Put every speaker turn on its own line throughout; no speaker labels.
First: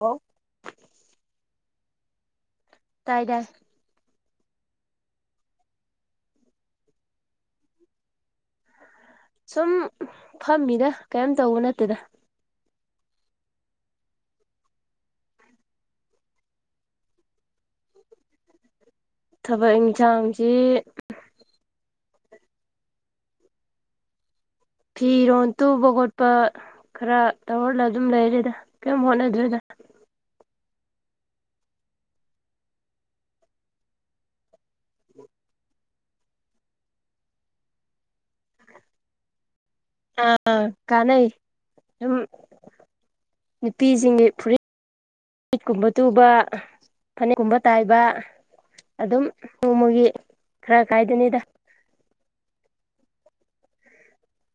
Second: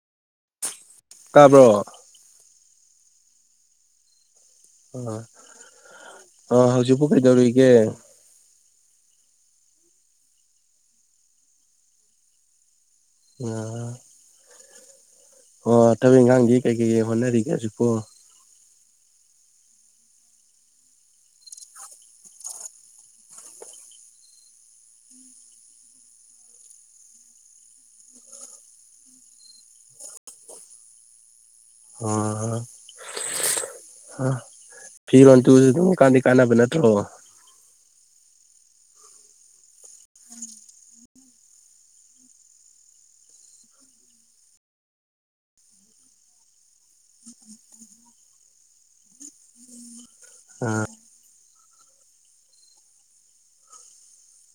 ꯍꯂ
ꯇꯥꯕ꯭ꯔꯣ
ꯇꯥꯏꯗ
ꯑ ꯑ ꯍꯧꯖꯤꯛꯕꯨꯨ ꯀꯩꯗꯧꯔꯤꯒꯦ
ꯁꯨꯝ ꯐꯝꯃꯤꯗ ꯀꯔꯤꯝ ꯇꯧꯕ ꯅꯠꯇꯦꯗ
ꯑ ꯑꯣ ꯊꯕꯛ ꯏꯪꯈꯥꯡꯗꯤ ꯀꯩ ꯀꯩ ꯍꯣꯠꯅꯔꯤꯒꯦ ꯍꯧꯖꯤꯛꯄꯥꯎ
ꯊꯕꯛ ꯏꯟꯈꯥꯡꯁꯤ ꯐꯤꯔꯣꯜ ꯇꯨꯕ ꯈꯣꯠꯄ ꯈꯔ ꯇꯧꯔꯒ ꯑꯗꯨꯝ ꯂꯩꯔꯦꯗ ꯀꯔꯤꯝ ꯍꯣꯠꯅꯗꯣꯏꯗ
ꯑꯣ ꯑ ꯐꯤꯔꯣꯟ ꯇꯨꯁꯨ ꯑꯗꯨꯝ ꯀꯥꯟꯗꯤ ꯀꯥꯟꯅꯕ ꯅꯠꯇ꯭ꯔꯣ
ꯑ ꯀꯥꯟꯅꯩ ꯑꯗꯨꯝ ꯅꯨꯄꯤꯁꯤꯡꯒꯤ ꯐꯨꯔꯤꯠ ꯐꯨꯠꯀꯨꯝꯕ ꯇꯨꯕ ꯐꯅꯦꯛꯀꯨꯝꯕ ꯇꯥꯏꯕ ꯑꯗꯨꯝ ꯅꯣꯡꯃꯒꯤ
ꯑ
ꯈ꯭ꯔ ꯀꯥꯏꯗꯦꯅꯤꯗ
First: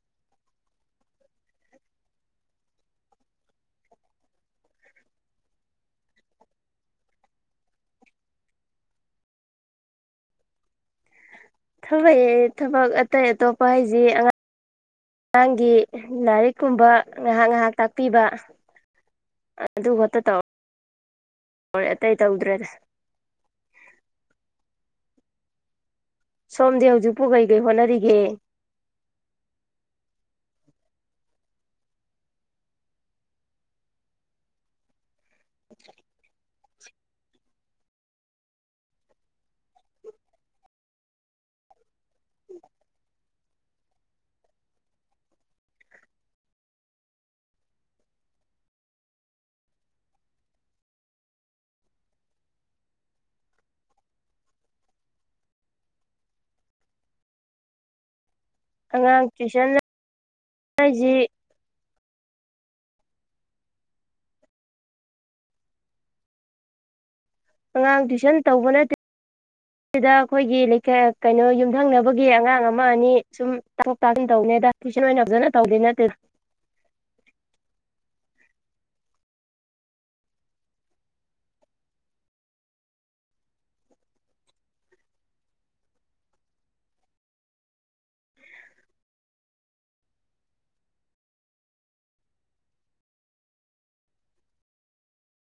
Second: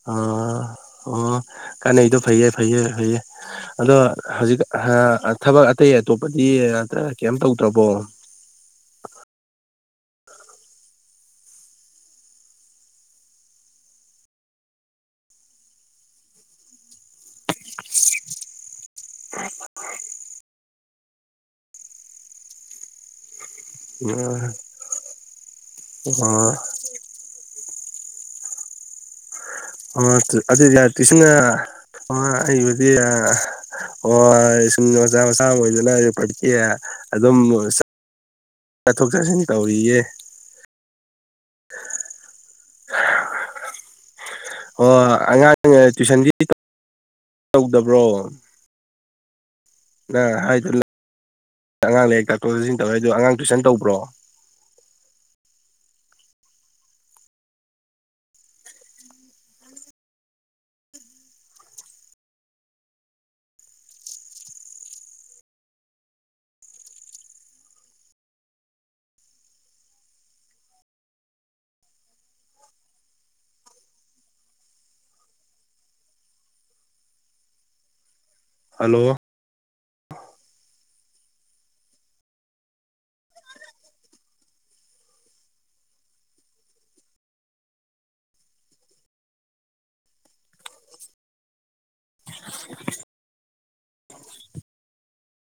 ꯑꯣ ꯀꯥꯟꯅꯩꯗꯣ ꯐꯩꯌꯦ ꯐꯩꯌꯦ ꯐꯩꯌꯦ ꯑꯗꯣ ꯍꯧꯖꯤꯛ ꯊꯕꯛ ꯑꯇꯩ ꯑꯇꯣꯞꯄꯗꯤ ꯀꯩꯝ ꯇꯧꯗ꯭ꯔꯕꯣ
ꯊꯕꯛ ꯊꯕꯛ ꯑꯇꯩ ꯑꯇꯣꯞꯄ ꯍꯥꯏꯁꯤ ꯑꯉꯥꯡ ꯑꯉꯥꯡꯒꯤ ꯂꯥꯏꯔꯤꯛꯀꯨꯝꯕ ꯉꯥꯏꯍꯥꯛ ꯉꯥꯏꯍꯥꯛ ꯇꯥꯛꯄꯤꯕ ꯑꯗꯨ ꯈꯛꯇ ꯇꯧꯔ ꯇꯔ ꯑꯇꯩ ꯇꯧꯗ꯭ꯔꯦꯗ
ꯑ
ꯁꯣꯝꯗꯤ ꯍꯧꯖꯤꯛꯄꯨ ꯀꯩ ꯀꯩ ꯍꯣꯠ ꯅꯥꯔꯤꯒꯦ
ꯑꯣ ꯑꯗꯨꯗꯤ ꯇꯨꯁꯤꯅ ꯑꯩꯕꯨꯗꯤ ꯑꯣꯝ ꯑꯣꯖꯥ ꯃꯆꯥ ꯑꯃꯥ ꯑꯣꯏꯗꯅ ꯑꯦ ꯑꯗꯨꯝ ꯆꯠꯊꯣꯛ ꯆꯠꯁꯤꯟ ꯇꯧꯔꯤꯌꯦ ꯑꯣ ꯑꯉꯥꯡ ꯇꯨꯋꯏꯁꯟꯗꯤ ꯇꯧꯗꯕ꯭ꯔꯣ ꯅꯪ ꯍꯥꯏꯗ ꯑꯉꯥꯡ ꯂꯔꯤꯛꯥꯛꯇꯣꯛ ꯆꯟ ꯇꯧꯋꯦ ꯑꯗ ꯑꯉꯥꯡ ꯇꯨꯏꯁꯟ ꯇꯧꯕ꯭ꯔꯣ
ꯑꯉꯥꯡ ꯇ꯭ꯨꯏꯁꯟ ꯍꯥꯏꯁꯤ ꯑꯉꯥꯡ ꯇꯨꯏꯁꯟ ꯇꯧꯕ ꯅꯠꯇꯦ ꯁꯤꯗ ꯑꯩꯈꯣꯏꯒꯤ ꯀꯩꯅꯣ ꯌꯨꯝꯊꯪꯅꯕꯒꯤ ꯑꯉꯥꯡ ꯑꯃ ꯑꯅꯤ ꯁꯨꯝ ꯇꯥꯊꯣꯛ ꯇꯥꯁꯤꯟ ꯇꯧꯅꯦꯗ ꯇꯨꯏꯁꯟ ꯑꯣꯏꯅ ꯐꯖꯅ ꯇꯧꯗꯦ ꯅꯠꯇꯦꯗ
ꯍꯜꯂꯣ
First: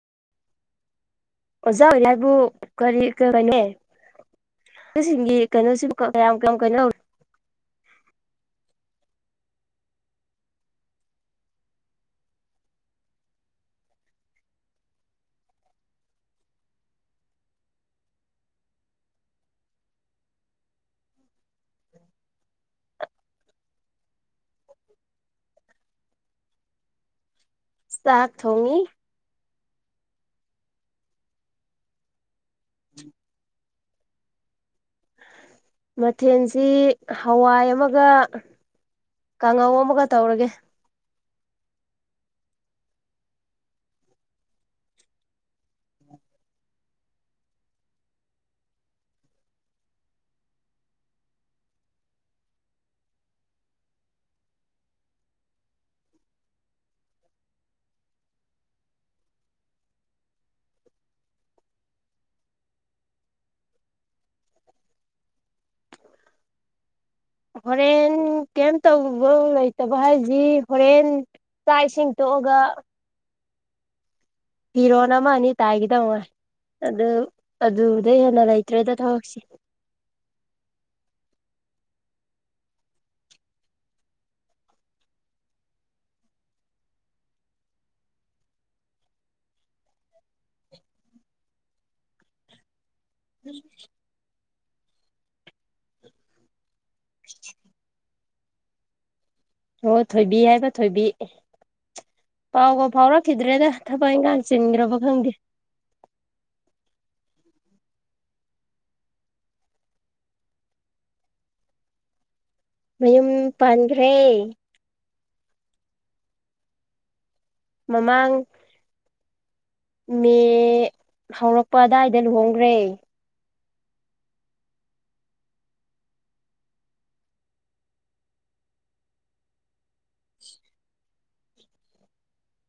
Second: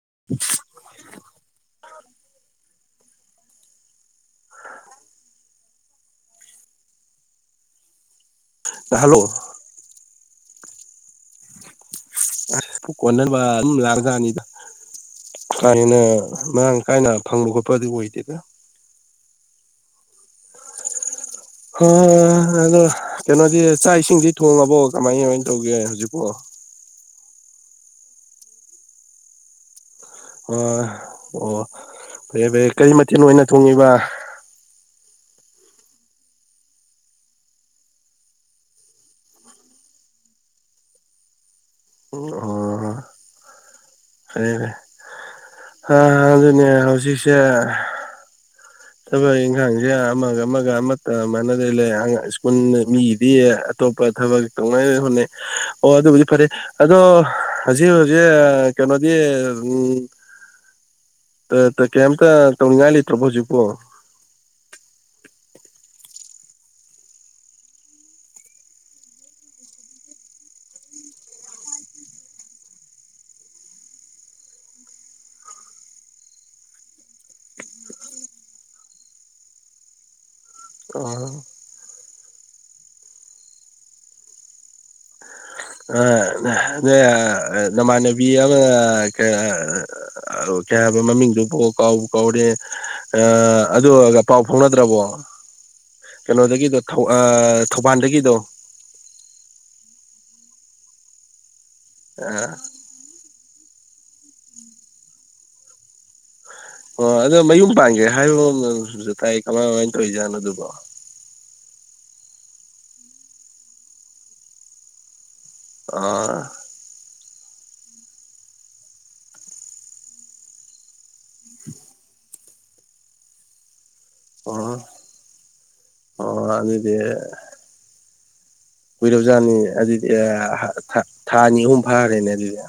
[inaudible]
ꯑꯣꯖꯥ ꯑꯣꯏꯔꯤ ꯍꯥꯏꯕꯨ ꯀꯔꯤ [unintelligible] ꯀꯅꯣꯁꯤꯡꯒꯤ ꯀꯩꯅꯣꯁꯤꯕꯨ ꯀꯌꯥꯝ- ꯀꯌꯥꯝ ꯀꯩꯅꯣ
ꯍꯜꯂꯣ! ꯑꯁ ꯀꯣꯟꯅꯕ ꯑꯗꯨꯝ ꯂꯥꯛ ꯖꯥꯠꯅꯤꯗ ꯀꯥ ꯍꯦꯟꯅ ꯃꯔꯥꯡ ꯀꯥꯏꯅ ꯐꯪꯕ ꯈꯣꯠꯄꯗꯤ ꯑꯣꯏꯗꯦꯗ꯫ ꯍ ꯑꯗꯨ ꯀꯩꯅꯣꯗꯤ ꯆꯥꯛ ꯏꯁꯤꯡꯗꯤ ꯊꯣꯡꯉꯕꯣ ꯀꯃꯥꯏ- ꯀꯃꯥꯏ ꯇꯧꯒꯦ ꯍꯧꯖꯤꯛ ꯋꯥ
ꯆꯥꯛ ꯊꯣꯡꯉꯤ ꯫
ꯑ ꯑꯣ꯫ ꯐꯩ - ꯐꯩ ꯀꯩ ꯃꯊꯦꯜ ꯑꯣꯏꯅ ꯊꯣꯡꯉꯤꯕ?
ꯃꯊꯦꯜꯁꯤ ꯍꯋꯥꯏ ꯑꯃꯒ ꯀꯥꯡꯉꯧ ꯑꯃꯒ ꯇꯧꯔꯒꯦ꯫
ꯑꯣ ꯑ꯫ ꯐꯩꯌꯦꯗꯥ ꯑ ꯑꯗꯨꯅꯦ ꯍꯧꯖꯤꯛꯁꯦ ꯊꯕꯛ ꯏꯟꯈꯥꯡꯁꯦ ꯑꯃꯒ - ꯑꯃꯒ ꯑꯃꯠꯇ ꯃꯥꯏꯅꯗ ꯂꯩ ꯁ꯭ꯀꯨꯜ ꯃꯤꯒꯤꯗꯤ ꯑꯇꯣꯞꯄ ꯊꯕꯛ ꯇꯧꯅꯥꯏ ꯍꯣꯠꯅꯩ ꯑꯣ ꯑꯗꯨꯕꯨꯗꯤ ꯐꯔꯦ ꯑꯗꯣ ꯍꯧꯖꯤꯛ - ꯍꯧꯖꯤꯛ ꯀꯩꯅꯣꯗꯤ ꯎꯝ ꯀꯩꯝꯇ ꯇꯧꯅꯤꯡꯉꯥꯏ ꯂꯩꯇ꯭ꯔꯣꯕ ꯍꯧꯖꯤꯛ? ꯑꯣ
ꯍꯣꯔꯦꯟ ꯀꯩ ꯇꯧꯕ ꯂꯩꯇꯕ ꯍꯥꯏꯁꯤ ꯍꯣꯔꯦꯟ ꯆꯥꯛ ꯏꯁꯤꯡ ꯇꯣꯛꯑꯒ ꯐꯤꯔꯣꯟ ꯑꯃ ꯑꯅꯤ ꯇꯥꯏꯒꯤꯗꯧ ꯉꯥꯏ ꯑꯗꯨ ꯑꯗꯨꯗꯩ ꯍꯦꯟꯅ ꯂꯩꯇ꯭ꯔꯦꯗ ꯊꯕꯛꯁꯤ ꯫
ꯑ꯫ ꯅ ꯅꯃꯥꯟꯅꯕꯤ ꯑꯃ ꯀꯩ ꯍꯥꯏꯕ ꯃꯃꯤꯡꯗꯨꯕꯨ ꯀꯥꯎꯕꯨ ꯀꯥꯎꯔꯦ ꯑ ꯑꯗꯨ ꯄꯥꯎ ꯐꯥꯎꯅꯗ꯭ꯔꯕꯣ ꯀꯩꯅꯣꯗꯒꯤꯗꯣ ꯑꯥ ꯊꯧꯕꯥꯜꯗꯒꯤꯗꯣ꯫
ꯑꯣ ꯊꯣꯏꯕꯤ ꯍꯥꯏꯕ ꯊꯣꯏꯕꯤ꯫ ꯄꯥꯎꯒ ꯐꯥꯎꯔꯛ ꯈꯤꯗꯔ꯭ꯦꯗꯥ꯫ ꯊꯕꯛ ꯏꯪꯈꯥꯡ ꯆꯤꯟꯈ꯭ꯔꯕ ꯈꯪꯗꯦ꯫
ꯑꯣ ꯑꯗꯣ ꯃꯌꯨꯝ ꯄꯥꯟꯒꯦ ꯍꯥꯏꯕ ꯃꯁꯨ ꯇꯥꯏ ꯀꯃꯥꯏ- ꯀꯃꯥꯏꯅ ꯇꯧꯔꯤꯖꯥꯠꯣ ꯑꯗꯨꯕꯣ꯫
ꯃꯌꯨꯝ ꯄꯥꯟꯈ꯭ꯔꯦ꯫
ꯑꯥ꯫
ꯃꯃꯥꯡ ꯃꯦ ꯍꯧꯔꯛꯄ ꯑꯗꯥꯋꯥꯏꯗ ꯂꯨꯍꯣꯡ [unintelligible]
ꯑ ꯑꯣ ꯑꯗꯨꯗꯤ ꯀꯨꯏꯔꯕꯖꯥꯠꯅꯤ ꯑꯗꯨꯗꯤ ꯊꯥ ꯑꯅꯤ ꯑꯍꯨꯝ ꯐꯥꯈ꯭ꯔꯦꯅꯦ ꯑꯗꯨꯗꯤ꯫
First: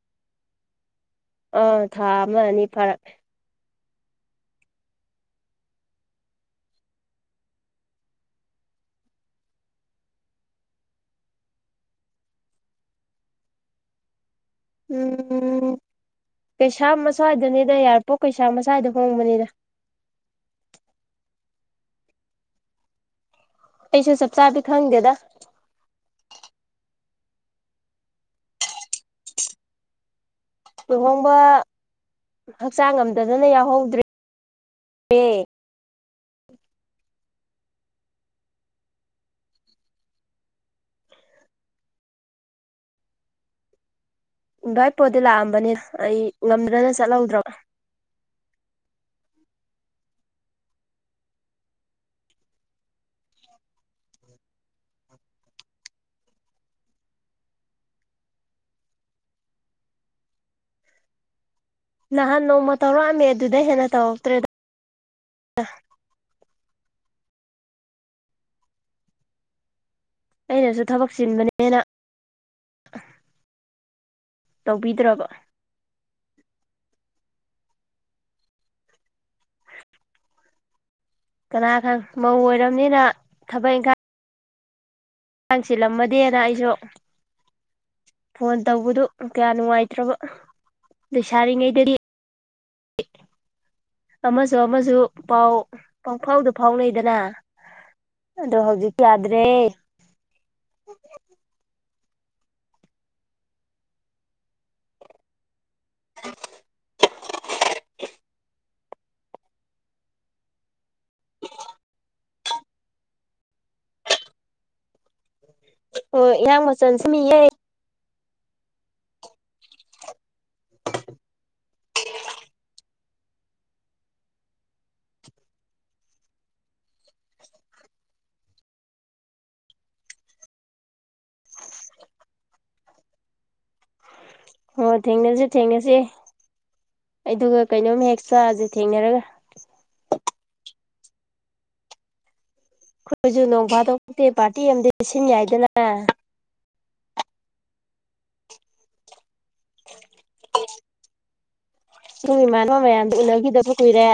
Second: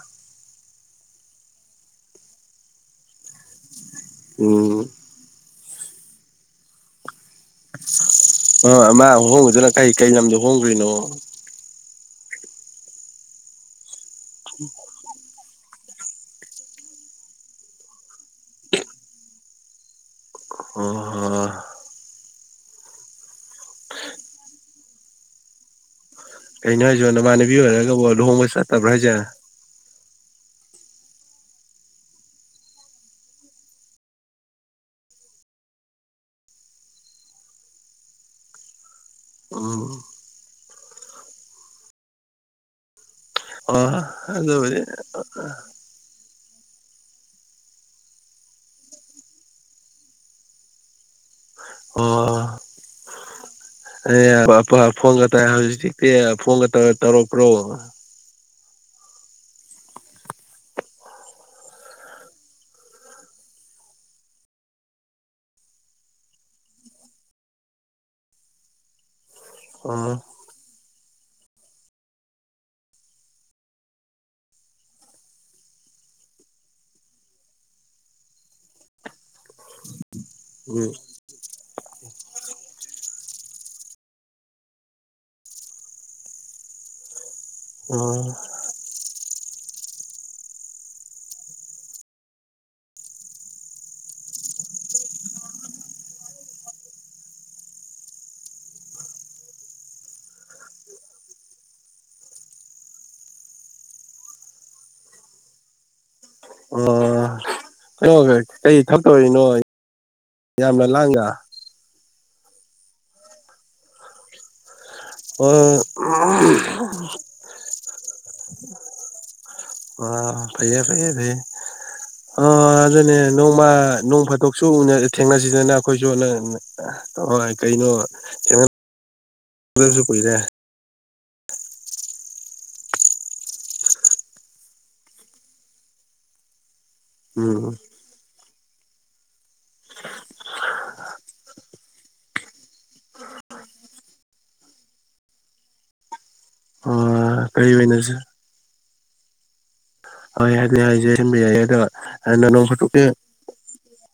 ꯑꯥ ꯊꯥ ꯑꯃ ꯑꯅꯤ ꯐꯥꯔꯛꯑꯦ꯫
ꯎꯝ꯫ ꯑ ꯃꯥ ꯍꯣꯡꯕꯗꯅ ꯀꯩ ꯀꯩ ꯂꯝꯗꯣ ꯍꯣꯡꯗꯒꯔꯤꯅꯣ?
ꯎꯝ꯫ ꯎꯝ ꯀꯩꯁꯥꯝ ꯃꯁ꯭ꯋꯥꯏꯗꯅꯤꯗ ꯏꯌꯥꯔꯄꯣꯔ ꯀꯩꯁꯥꯝ ꯃꯁ꯭ꯋꯥꯏꯗ ꯍꯣꯡꯕꯅꯤꯗ꯫
ꯑꯣ ꯍ꯫
ꯑꯩꯁꯨ ꯆꯞ ꯆꯕꯗꯤ ꯈꯡꯗꯦꯗꯥ꯫
ꯀꯩꯅꯣ ꯍꯥꯏꯁꯨ ꯅꯃꯥꯟꯅꯕꯤ ꯑꯣꯏꯔꯒꯕꯨ ꯂꯨꯍꯣꯡꯕꯁꯨ ꯆꯠꯇꯕ꯭ꯔꯥ ꯍꯥꯏꯁꯦ?
ꯂꯨꯍꯣꯡꯕ ꯍꯛꯆꯥꯡ ꯉꯝꯗꯗꯅ ꯌꯥꯎꯍꯧꯗ꯭ꯔꯦ꯫
ꯎꯝ꯫ ꯑ
ꯚꯥꯏ ꯄꯣꯗꯤ ꯂꯥꯛꯑꯝꯕꯅꯤ ꯑꯩ ꯉꯝꯗ꯭ꯔꯅ ꯆꯠꯍꯧꯗ꯭ꯔ
ꯑꯣ ꯐꯣꯟꯒ ꯇ ꯍꯧꯖꯤꯛꯖꯤꯛꯇꯤ ꯐꯣꯟꯒ ꯇꯧ ꯇꯧꯔꯛꯄ꯭ꯔꯣ
ꯅꯍꯥꯟ ꯅꯣꯡꯃ ꯇꯧꯔꯛꯑꯝꯃꯦ ꯑꯗꯨꯗ ꯍꯦꯟꯅ ꯇꯧꯔꯛꯇ꯭ꯔꯦ
ꯑꯣ
ꯑꯩꯅꯁꯨ ꯊꯕꯛ ꯆꯟꯕꯅꯦꯅ ꯇꯧꯕꯤꯗ꯭ꯔꯕ
ꯎꯝ
ꯀꯅꯥ ꯈꯪ ꯃꯧ ꯑꯣꯏꯔꯕꯅꯤꯅ ꯊꯕꯛ ꯏꯪꯈ ꯀ ꯁꯤꯜꯂꯝꯃꯗꯦꯅ ꯑꯩꯁꯨ
ꯑꯣ
ꯐꯟ ꯇꯧꯕꯗꯨ ꯀꯌꯥ ꯅꯨꯡꯉꯥꯏꯇ꯭ꯔꯕ ꯂꯩꯁꯥꯔꯤꯉꯩꯗꯗꯤ ꯑꯃꯁꯨ ꯑꯃꯁꯨ ꯄꯥꯎ ꯄꯪꯐꯥꯎꯗ ꯐꯥꯎꯅꯩꯗꯅ ꯑꯗꯣ ꯍꯧꯖꯤꯛ ꯌꯥꯗ꯭ꯔꯦ ꯎ
ꯑꯣ ꯀꯩꯅꯣ ꯀꯩ ꯊꯛꯇꯣꯔꯤꯅꯣ ꯌꯥꯝꯅ ꯂꯥꯡꯅ ꯑꯣ ꯑ
ꯑꯣ ꯌꯥꯝ ꯃ ꯆꯟꯁꯤ
ꯎ ꯑꯥ ꯐꯩꯌꯦ ꯐꯩꯌꯦ ꯐꯩꯌꯦ ꯑ ꯑꯗꯨꯅꯦ ꯅꯣꯡꯃ ꯅꯣꯡ ꯐꯥꯠꯇꯣꯛꯁꯨ ꯊꯦꯡꯅꯁꯤꯗꯅ ꯑꯩꯈꯣꯏꯁꯨ ꯅꯪ ꯍꯣꯏ ꯀꯩꯅꯣ ꯊꯦꯡꯅꯗꯕꯁꯨ ꯀꯨꯏꯔꯦ
ꯍꯣꯏ ꯊꯦꯡꯅꯁꯤ ꯊꯦꯡꯅꯁꯤ ꯑꯩꯗꯨ
ꯎꯝ
ꯀꯩꯅꯣꯝ ꯍꯦꯛ ꯆꯁꯤ ꯊꯦꯡꯅꯔꯒ
[inaudible]
ꯑꯩꯈꯣꯏꯁꯨ ꯅꯣꯡ ꯐꯥꯗꯣꯛꯇꯦ ꯄꯥꯔꯇꯤ ꯑꯗ ꯁꯤꯟ ꯌꯥꯏꯗꯅ
ꯑ ꯀꯩ ꯑꯣꯏꯅꯁꯨꯦ ꯌꯥꯏꯌꯦ ꯑꯗꯣ
ꯑꯗꯨꯝ
ꯅꯣꯡ
ꯏꯃꯥꯟꯅꯕ
ꯐꯥꯗꯣꯛꯇꯤ
ꯃꯌꯥꯝꯗ ꯎꯅꯈꯤꯗꯕ ꯀꯨꯏꯔꯦ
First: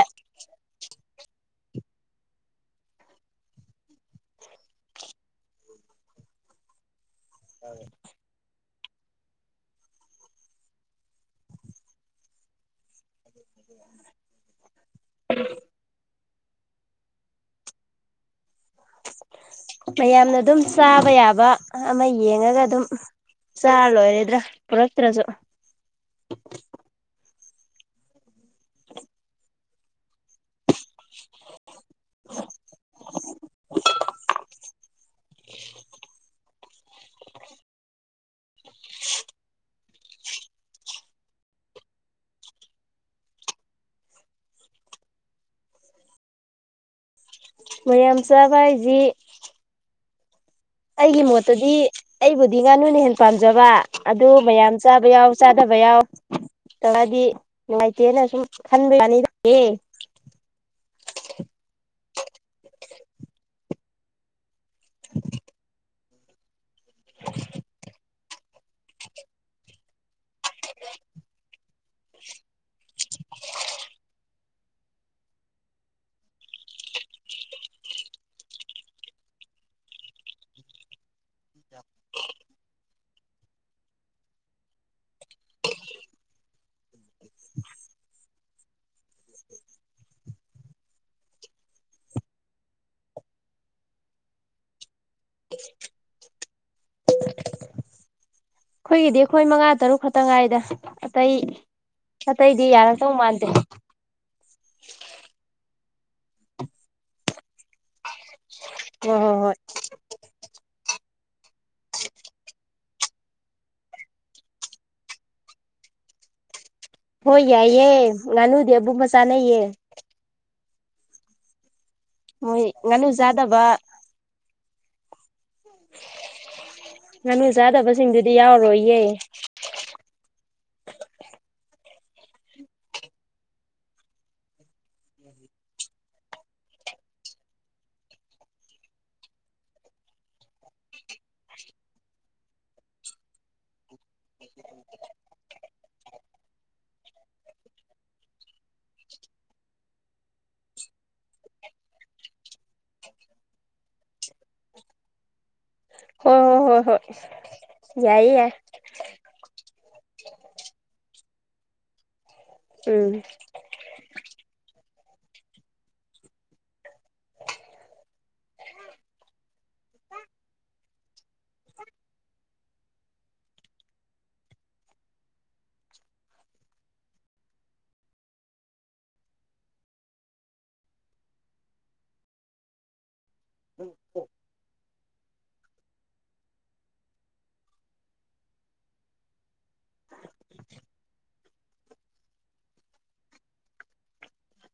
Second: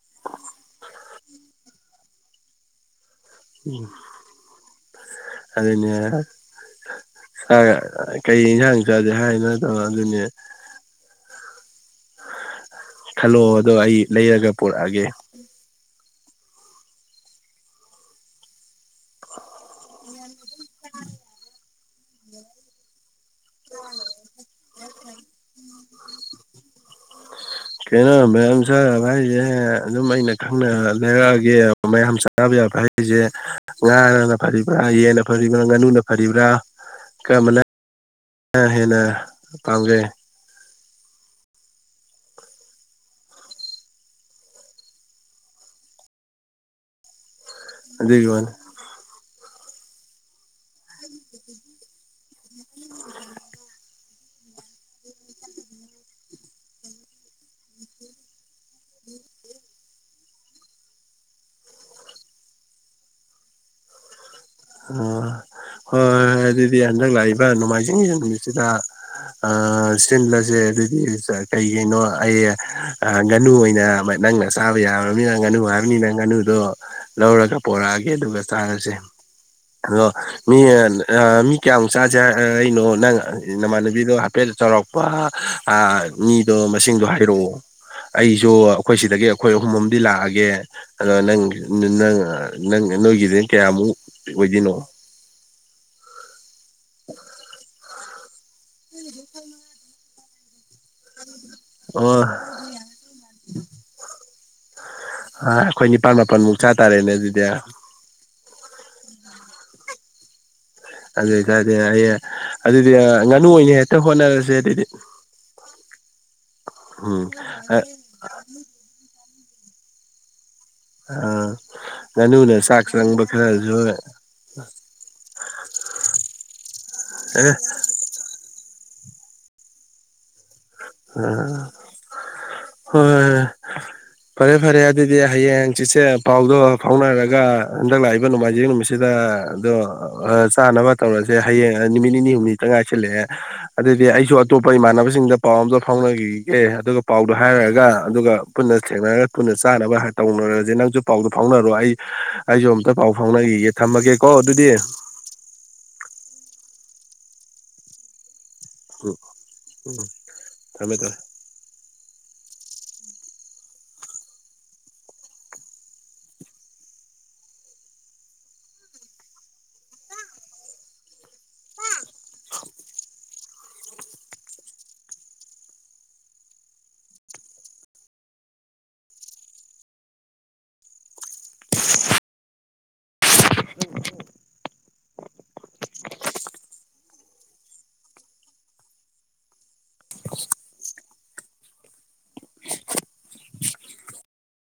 ꯎꯝ ꯑꯗꯨꯗꯅꯦ ꯍ ꯀꯩ ꯏꯪꯁꯥꯡ ꯆꯖꯦ ꯍꯥꯏꯅꫭ ꯑ ꯑꯗꯨꯅꯤ [unintelligible] ꯈꯜꯂꯣ ꯑꯗꯣ ꯑꯩ ꯂꯩꯔꯒ ꯄꯨꯔꯛꯑꯒꯦ
ꯃꯌꯥꯝꯅ ꯑꯗꯨꯝ ꯆꯥꯕ ꯌꯥꯕ ꯑꯃ ꯌꯦꯡꯉꯒ ꯑꯗꯨꯝ ꯆꯥꯔ ꯂꯣꯏꯔꯗ꯭ꯔꯥ ꯄꯨꯔꯛꯇ꯭ꯔꯁꯨ
ꯀꯩꯅꯣ ꯃꯌꯥꯝ ꯆꯥ ꯍꯥꯏꯁꯦ ꯑꯗꯨꯝ ꯑꯩꯅ ꯈꯪꯅ ꯂꯩꯔꯛꯒꯤ ꯃꯌꯥꯝ ꯆꯥꯅꯕ ꯌꯥꯕ꯭ꯔꯥ ꯍꯥꯏꯔꯤꯁꯦ ꯉꯥꯅ ꯐꯔꯤꯕ꯭ꯔꯥ ꯌꯦꯟꯟꯅ ꯐꯔꯤꯕ꯭ꯔꯥ ꯉꯥꯅꯨꯅ ꯐꯔꯤꯕ꯭ꯔꯥ ꯀꯃꯅ ꯑ ꯍꯦꯟꯅ ꯄꯥꯝꯒꯦ
ꯃꯣꯏ
ꯑꯗꯨꯒꯤ ꯋꯥꯅꯤ
ꯑꯝꯆꯥꯐꯥꯏꯖꯤ ꯑꯩꯒꯤ ꯃꯣꯠꯇꯗꯤ ꯗꯤ ꯉꯥꯅꯨꯅ ꯍꯦꯟꯅ ꯄꯥꯝꯖꯕ ꯑꯗꯨ ꯃꯌꯥꯝ ꯆꯥꯕ ꯌꯥꯎ ꯆꯥꯗꯕ ꯌꯥꯎ ꯇꯧꯔꯗꯤ ꯅꯨꯡꯉꯥꯏꯇꯦꯅ ꯁꯨꯝ ꯈꯟꯕ ꯌꯥꯅꯤ
ꯑꯣ ꯍꯣꯏ ꯑꯗꯨ ꯍꯟꯗꯥꯛ ꯂꯥꯏꯕ ꯅꯣꯡꯥꯏꯖꯤꯡ ꯅꯨꯃꯤꯠ ꯁꯤꯗ ꯑ ꯆꯜꯂꯁꯦ ꯑꯗꯨꯗꯤ ꯀꯩꯒꯤꯅꯣ ꯑꯩ ꯉꯥꯅꯨ ꯑꯣꯏꯅ ꯅꯪꯅ ꯆꯥꯕ ꯌꯥꯔꯕꯅꯤꯅ ꯉꯥꯅꯨ ꯍꯥꯏꯔꯅꯤꯅ ꯉꯥꯅꯨꯗꯣ ꯂꯧꯔꯒ ꯄꯣꯔꯛꯑꯒꯦ ꯑꯗꯨꯒ ꯆꯥꯔꯁꯦ ꯑꯗꯣ ꯃꯤ ꯃꯤ ꯀꯌꯥꯃꯨꯛ ꯆꯥꯁꯦ ꯑꯩꯅꯣ ꯅꯪ ꯅꯃꯥꯟꯅꯕꯤꯗꯣ ꯍꯥꯏꯐꯦꯠ ꯆꯥꯎꯔꯥꯛꯄ ꯃꯤꯗꯣ ꯃꯁꯤꯡꯗꯣ ꯍꯥꯏꯔꯛꯑꯣ ꯑꯩꯁꯨ ꯑꯩꯈꯣꯏ ꯁꯤꯗꯒꯤ ꯑꯩꯈꯣꯏ ꯑꯍꯨꯝ ꯑꯝꯗꯤ ꯂꯥꯛꯑꯒꯦ ꯑꯗꯣ ꯅꯪ ꯅꯪ ꯅꯪ ꯅꯣꯏꯒꯤꯗꯨ ꯀꯌꯥꯃꯨꯛ ꯑꯣꯏꯗꯤꯅꯣ [inaudible]
ꯑꯩꯈꯣꯏꯒꯤꯗꯤ ꯑꯩꯈꯣꯏ ꯃꯉꯥ ꯇꯔꯨꯛ ꯇꯉꯥꯏꯗ ꯑꯇꯩ
ꯑꯣ
ꯑꯇꯩꯗꯤ ꯌꯥꯔꯛꯇꯧ ꯃꯥꯟꯗ꯭ꯔꯦ
ꯑ ꯑꯩꯈꯣꯏ ꯅꯤꯄꯥꯜ ꯃꯥꯄꯜ ꯃꯨꯛ ꯆꯥ ꯇꯥꯔꯦꯅꯦ ꯑꯗꯨꯗꯤ
ꯍꯣꯏ ꯍꯣꯏ ꯍꯣꯏ
ꯑꯗꯨ ꯑꯣꯏꯇꯥꯔꯗꯤ ꯑꯩ ꯑꯗꯨꯗꯤ ꯉꯥꯅꯨ ꯑꯣꯏꯅ ꯍꯦꯛꯇ ꯍꯣꯠꯅꯔꯁꯦ ꯑꯗꯨꯗꯤ ꯎꯝ
ꯍꯣꯏ
ꯑ
ꯌꯥꯏꯌꯦ ꯉꯅꯨꯗꯤ ꯑꯕꯨ ꯃꯁ ꯆꯅꯌꯦꯦ
ꯑ ꯉꯥꯅꯨꯅ
ꯃꯣꯏ
ꯆꯥꯛ
ꯉꯥꯅꯨ
ꯆꯪꯕꯈꯔꯁꯨ ꯑꯝ
ꯉꯅꯨ
ꯑꯦ
ꯆꯥꯗꯕꯁꯤꯡꯗꯨꯗꯤ ꯌꯥꯎꯔꯣꯏ ꯌꯦ
ꯑ ꯍꯣꯏ ꯐꯔꯦ ꯐꯔꯦ ꯑꯗꯨꯗꯤ ꯍꯌꯦꯡ ꯍꯪꯆꯤꯠꯁꯦ ꯄꯥꯎꯗꯣ ꯐꯥꯎꯅꯔꯒ ꯍꯟꯗꯛ ꯂꯥꯛꯏꯕ ꯅꯣꯡꯃꯥꯏꯖꯤꯡ ꯅꯨꯃꯤꯠꯁꯤꯗ ꯑꯗꯣ ꯆꯥꯅꯕ ꯇꯧꯔꯁꯦ ꯍꯌꯦꯡ ꯅꯨꯃꯤꯠ ꯅꯤꯅꯤ ꯍꯨꯝꯅꯤꯇꯪ ꯉꯥꯏꯁꯤꯜꯂꯛꯑꯦ ꯑꯗꯨꯗꯤ ꯑꯩꯁꯨ ꯑꯇꯣꯞꯄ ꯏꯃꯥꯟꯅꯕꯁꯤꯡꯗ ꯄꯥꯎ ꯑꯝꯇ ꯐꯥꯎꯅꯈꯤꯒꯦ ꯑꯗꯨꯒ ꯄꯥꯎꯗꯣ ꯍꯥꯏꯔꯛꯒ ꯑꯗꯨꯒ ꯄꯨꯟꯅ ꯊꯦꯡꯅꯔꯒ ꯄꯨꯟꯅ ꯆꯥꯅꯕ ꯇꯧꯅꯔꯁꯦ ꯅꯪꯁꯨ ꯄꯥꯎꯗ ꯐꯥꯎꯅꯔꯣ ꯑꯩ ꯑꯩꯁꯨ ꯑꯝꯇ ꯄꯥꯎ ꯐꯥꯎꯅꯈꯤꯒꯦ ꯊꯝꯃꯒꯦꯀꯣ ꯑꯗꯨꯗꯤ
ꯍꯣꯏ ꯍꯣꯏ ꯍꯣꯏ ꯍꯣꯏ ꯌꯥꯏ ꯌꯥ
ꯎꯝ ꯎꯝ ꯊꯝꯃꯦ
ꯎꯝ
ꯑ [inaudible] [inaudible]